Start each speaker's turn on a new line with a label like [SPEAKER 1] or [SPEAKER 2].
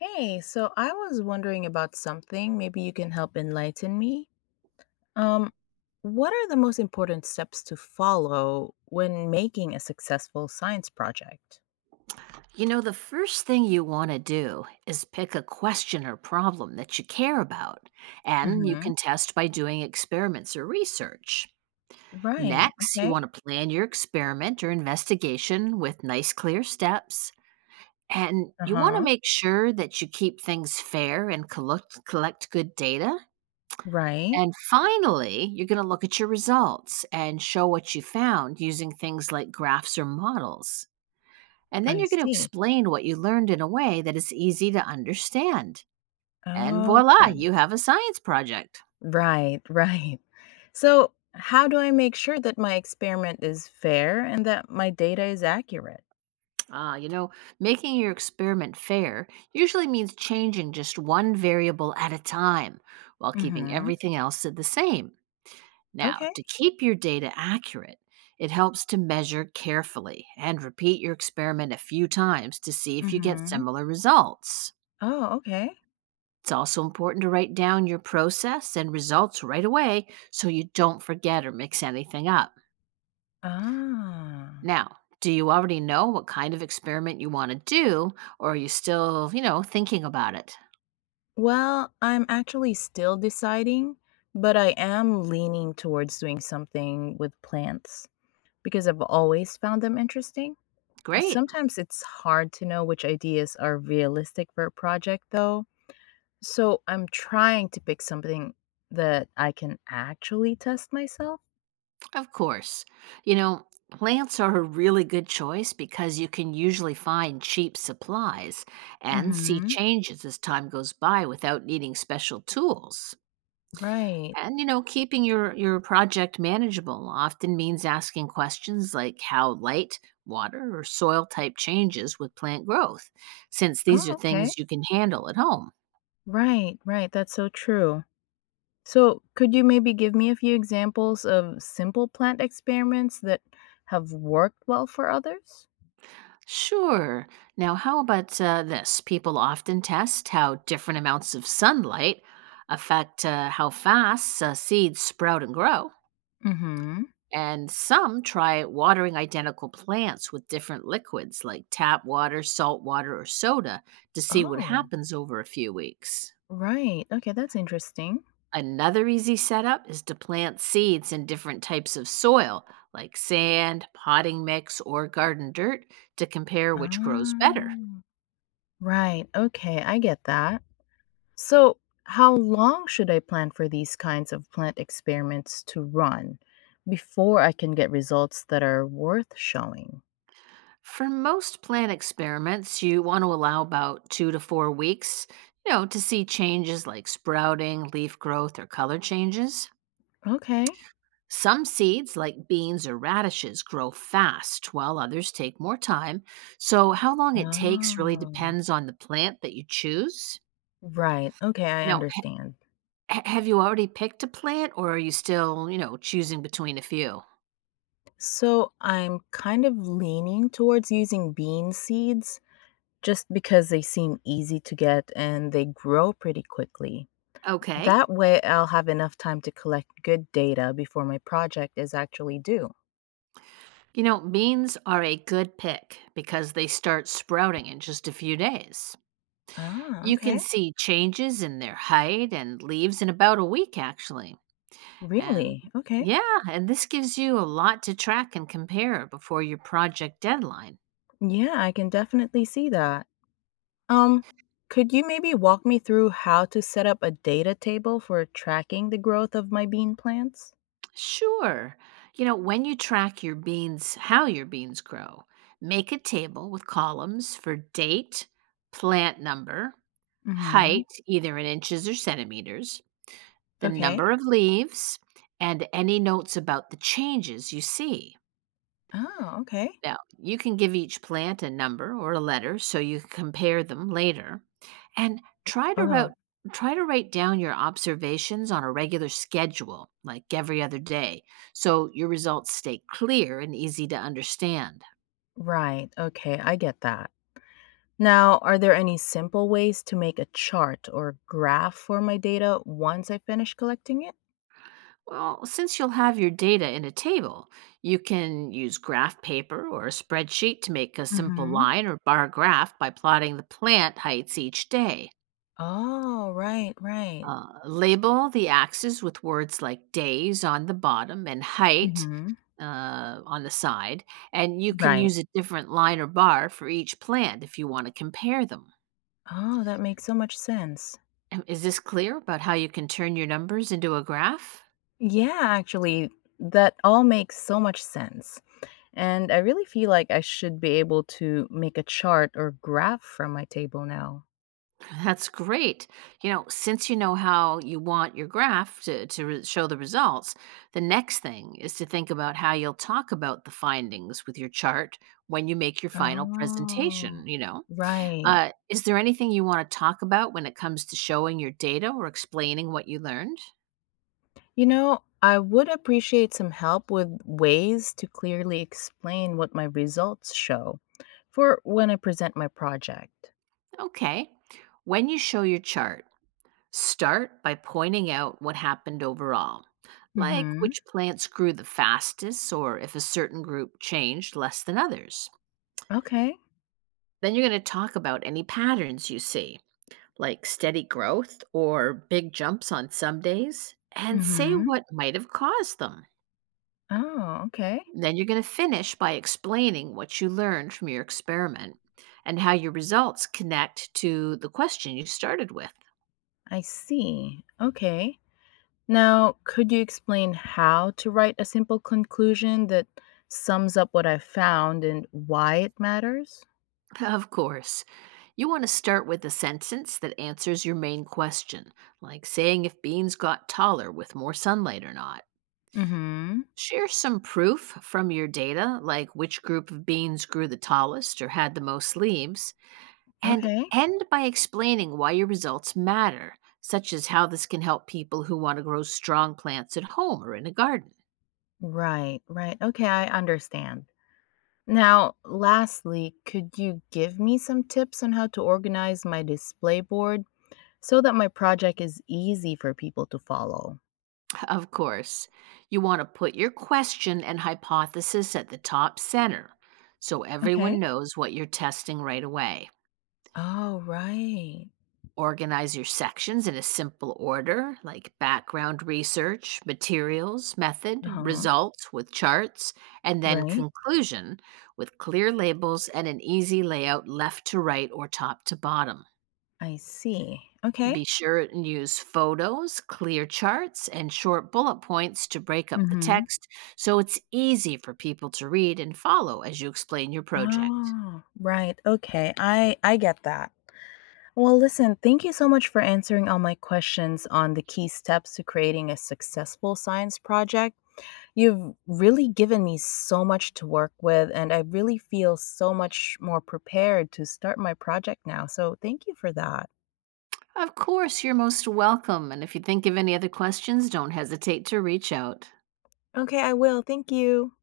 [SPEAKER 1] Hey, so I was wondering about something. Maybe you can help enlighten me. Um, what are the most important steps to follow when making a successful science project?
[SPEAKER 2] You know, the first thing you want to do is pick a question or problem that you care about, and you
[SPEAKER 1] Mm-hmm.
[SPEAKER 2] can test by doing experiments or research.
[SPEAKER 1] Right.
[SPEAKER 2] Next, you
[SPEAKER 1] Okay.
[SPEAKER 2] want to plan your experiment or investigation with nice, clear steps. And you want to
[SPEAKER 1] Uh-huh.
[SPEAKER 2] make sure that you keep things fair and collect good data.
[SPEAKER 1] Right.
[SPEAKER 2] And finally, you're going to look at your results and show what you found using things like graphs or models. And then
[SPEAKER 1] I
[SPEAKER 2] you're going to
[SPEAKER 1] see.
[SPEAKER 2] explain what you learned in a way that is easy to understand. And voila,
[SPEAKER 1] Okay.
[SPEAKER 2] you have a science project.
[SPEAKER 1] Right, right. So, how do I make sure that my experiment is fair and that my data is accurate?
[SPEAKER 2] Ah, you know, making your experiment fair usually means changing just one variable at a time while keeping
[SPEAKER 1] Mm-hmm.
[SPEAKER 2] everything else the same. Now,
[SPEAKER 1] Okay.
[SPEAKER 2] to keep your data accurate, it helps to measure carefully and repeat your experiment a few times to see if you get
[SPEAKER 1] Mm-hmm.
[SPEAKER 2] similar results.
[SPEAKER 1] Oh, okay.
[SPEAKER 2] It's also important to write down your process and results right away so you don't forget or mix anything up.
[SPEAKER 1] Ah.
[SPEAKER 2] Now, do you already know what kind of experiment you want to do, or are you still, you know, thinking about it?
[SPEAKER 1] Well, I'm actually still deciding, but I am leaning towards doing something with plants because I've always found them interesting.
[SPEAKER 2] Great,
[SPEAKER 1] Sometimes it's hard to know which ideas are realistic for a project, though. So I'm trying to pick something that I can actually test myself.
[SPEAKER 2] of course. You know, plants are a really good choice because you can usually find cheap supplies and see
[SPEAKER 1] Mm-hmm.
[SPEAKER 2] changes as time goes by without needing special tools.
[SPEAKER 1] Right.
[SPEAKER 2] And you know, keeping your project manageable often means asking questions like how light, water, or soil type changes with plant growth, since these are
[SPEAKER 1] Oh, okay.
[SPEAKER 2] things you can handle at home.
[SPEAKER 1] Right, right. That's so true. So, could you maybe give me a few examples of simple plant experiments that have worked well for others?
[SPEAKER 2] Sure. Now, how about this? People often test how different amounts of sunlight affect how fast seeds sprout and grow.
[SPEAKER 1] Mm-hmm.
[SPEAKER 2] And some try watering identical plants with different liquids like tap water, salt water, or soda to see what
[SPEAKER 1] Oh,
[SPEAKER 2] happens over a few weeks.
[SPEAKER 1] right. Okay, that's interesting.
[SPEAKER 2] Another easy setup is to plant seeds in different types of soil like sand, potting mix, or garden dirt to compare which grows better.
[SPEAKER 1] Ah, right. Okay, I get that. So, how long should I plan for these kinds of plant experiments to run before I can get results that are worth showing?
[SPEAKER 2] For most plant experiments, you want to allow about 2 to 4 weeks, you know, to see changes like sprouting, leaf growth, or color changes.
[SPEAKER 1] Okay.
[SPEAKER 2] Some seeds, like beans or radishes, grow fast, while others take more time. So, how long it takes really
[SPEAKER 1] Oh,
[SPEAKER 2] depends on the plant that you choose.
[SPEAKER 1] right. Okay, I
[SPEAKER 2] Now,
[SPEAKER 1] understand.
[SPEAKER 2] have you already picked a plant, or are you still, you know, choosing between a few?
[SPEAKER 1] So I'm kind of leaning towards using bean seeds just because they seem easy to get and they grow pretty quickly.
[SPEAKER 2] Okay.
[SPEAKER 1] That way, I'll have enough time to collect good data before my project is actually due.
[SPEAKER 2] You know, beans are a good pick because they start sprouting in just a few days.
[SPEAKER 1] Ah,
[SPEAKER 2] You can
[SPEAKER 1] okay.
[SPEAKER 2] see changes in their height and leaves in about a week, actually. And
[SPEAKER 1] Really? Okay.
[SPEAKER 2] yeah, and this gives you a lot to track and compare before your project deadline.
[SPEAKER 1] Yeah, I can definitely see that. Um, could you maybe walk me through how to set up a data table for tracking the growth of my bean plants?
[SPEAKER 2] Sure. You know, when you track your beans, how your beans grow, make a table with columns for date, plant number,
[SPEAKER 1] Mm-hmm.
[SPEAKER 2] height, either in inches or centimeters, the
[SPEAKER 1] Okay.
[SPEAKER 2] number of leaves, and any notes about the changes you see.
[SPEAKER 1] Oh, okay.
[SPEAKER 2] Now, you can give each plant a number or a letter so you can compare them later. And
[SPEAKER 1] Oh,
[SPEAKER 2] try to write down your observations on a regular schedule, like every other day, so your results stay clear and easy to understand.
[SPEAKER 1] Right. Okay, I get that. Now, are there any simple ways to make a chart or graph for my data once I finish collecting it?
[SPEAKER 2] Well, since you'll have your data in a table, you can use graph paper or a spreadsheet to make a simple
[SPEAKER 1] Hmm.
[SPEAKER 2] line or bar graph by plotting the plant heights each day.
[SPEAKER 1] Oh, right, right.
[SPEAKER 2] Label the axes with words like days on the bottom and height
[SPEAKER 1] Hmm.
[SPEAKER 2] on the side, and you can
[SPEAKER 1] Right.
[SPEAKER 2] use a different line or bar for each plant if you want to compare them.
[SPEAKER 1] Oh, that makes so much sense.
[SPEAKER 2] Is this clear about how you can turn your numbers into a graph?
[SPEAKER 1] Yeah, actually, that all makes so much sense. And I really feel like I should be able to make a chart or graph from my table now.
[SPEAKER 2] That's great. You know, since you know how you want your graph to show the results, the next thing is to think about how you'll talk about the findings with your chart when you make your final
[SPEAKER 1] Oh,
[SPEAKER 2] presentation, you know.
[SPEAKER 1] right.
[SPEAKER 2] Is there anything you want to talk about when it comes to showing your data or explaining what you learned?
[SPEAKER 1] You know, I would appreciate some help with ways to clearly explain what my results show for when I present my project.
[SPEAKER 2] Okay. When you show your chart, start by pointing out what happened overall, like
[SPEAKER 1] Mhm.
[SPEAKER 2] which plants grew the fastest or if a certain group changed less than others.
[SPEAKER 1] Okay.
[SPEAKER 2] Then you're going to talk about any patterns you see, like steady growth or big jumps on some days, and say
[SPEAKER 1] Mhm.
[SPEAKER 2] what might have caused them.
[SPEAKER 1] Oh, okay.
[SPEAKER 2] Then you're going to finish by explaining what you learned from your experiment and how your results connect to the question you started with.
[SPEAKER 1] I see. Okay. Now, could you explain how to write a simple conclusion that sums up what I found and why it matters?
[SPEAKER 2] Of course, you want to start with a sentence that answers your main question, like saying if beans got taller with more sunlight or not.
[SPEAKER 1] Mhm.
[SPEAKER 2] Share some proof from your data, like which group of beans grew the tallest or had the most leaves, and
[SPEAKER 1] Okay.
[SPEAKER 2] end by explaining why your results matter, such as how this can help people who want to grow strong plants at home or in a garden.
[SPEAKER 1] Right, right. Okay, I understand. Now, lastly, could you give me some tips on how to organize my display board so that my project is easy for people to follow?
[SPEAKER 2] Of course, you want to put your question and hypothesis at the top center so everyone
[SPEAKER 1] Okay.
[SPEAKER 2] knows what you're testing right away.
[SPEAKER 1] Oh, right.
[SPEAKER 2] Organize your sections in a simple order like background research, materials, method,
[SPEAKER 1] Uh-huh.
[SPEAKER 2] results with charts, and then
[SPEAKER 1] Right.
[SPEAKER 2] conclusion with clear labels and an easy layout left to right or top to bottom.
[SPEAKER 1] I see. Okay.
[SPEAKER 2] Be sure and use photos, clear charts, and short bullet points to break up the
[SPEAKER 1] Mm-hmm.
[SPEAKER 2] text so it's easy for people to read and follow as you explain your project.
[SPEAKER 1] Oh, right. Okay. I get that. Well, listen, thank you so much for answering all my questions on the key steps to creating a successful science project. You've really given me so much to work with, and I really feel so much more prepared to start my project now. So, thank you for that.
[SPEAKER 2] Of course, you're most welcome, and if you think of any other questions, don't hesitate to reach out.
[SPEAKER 1] Okay, I will. Thank you.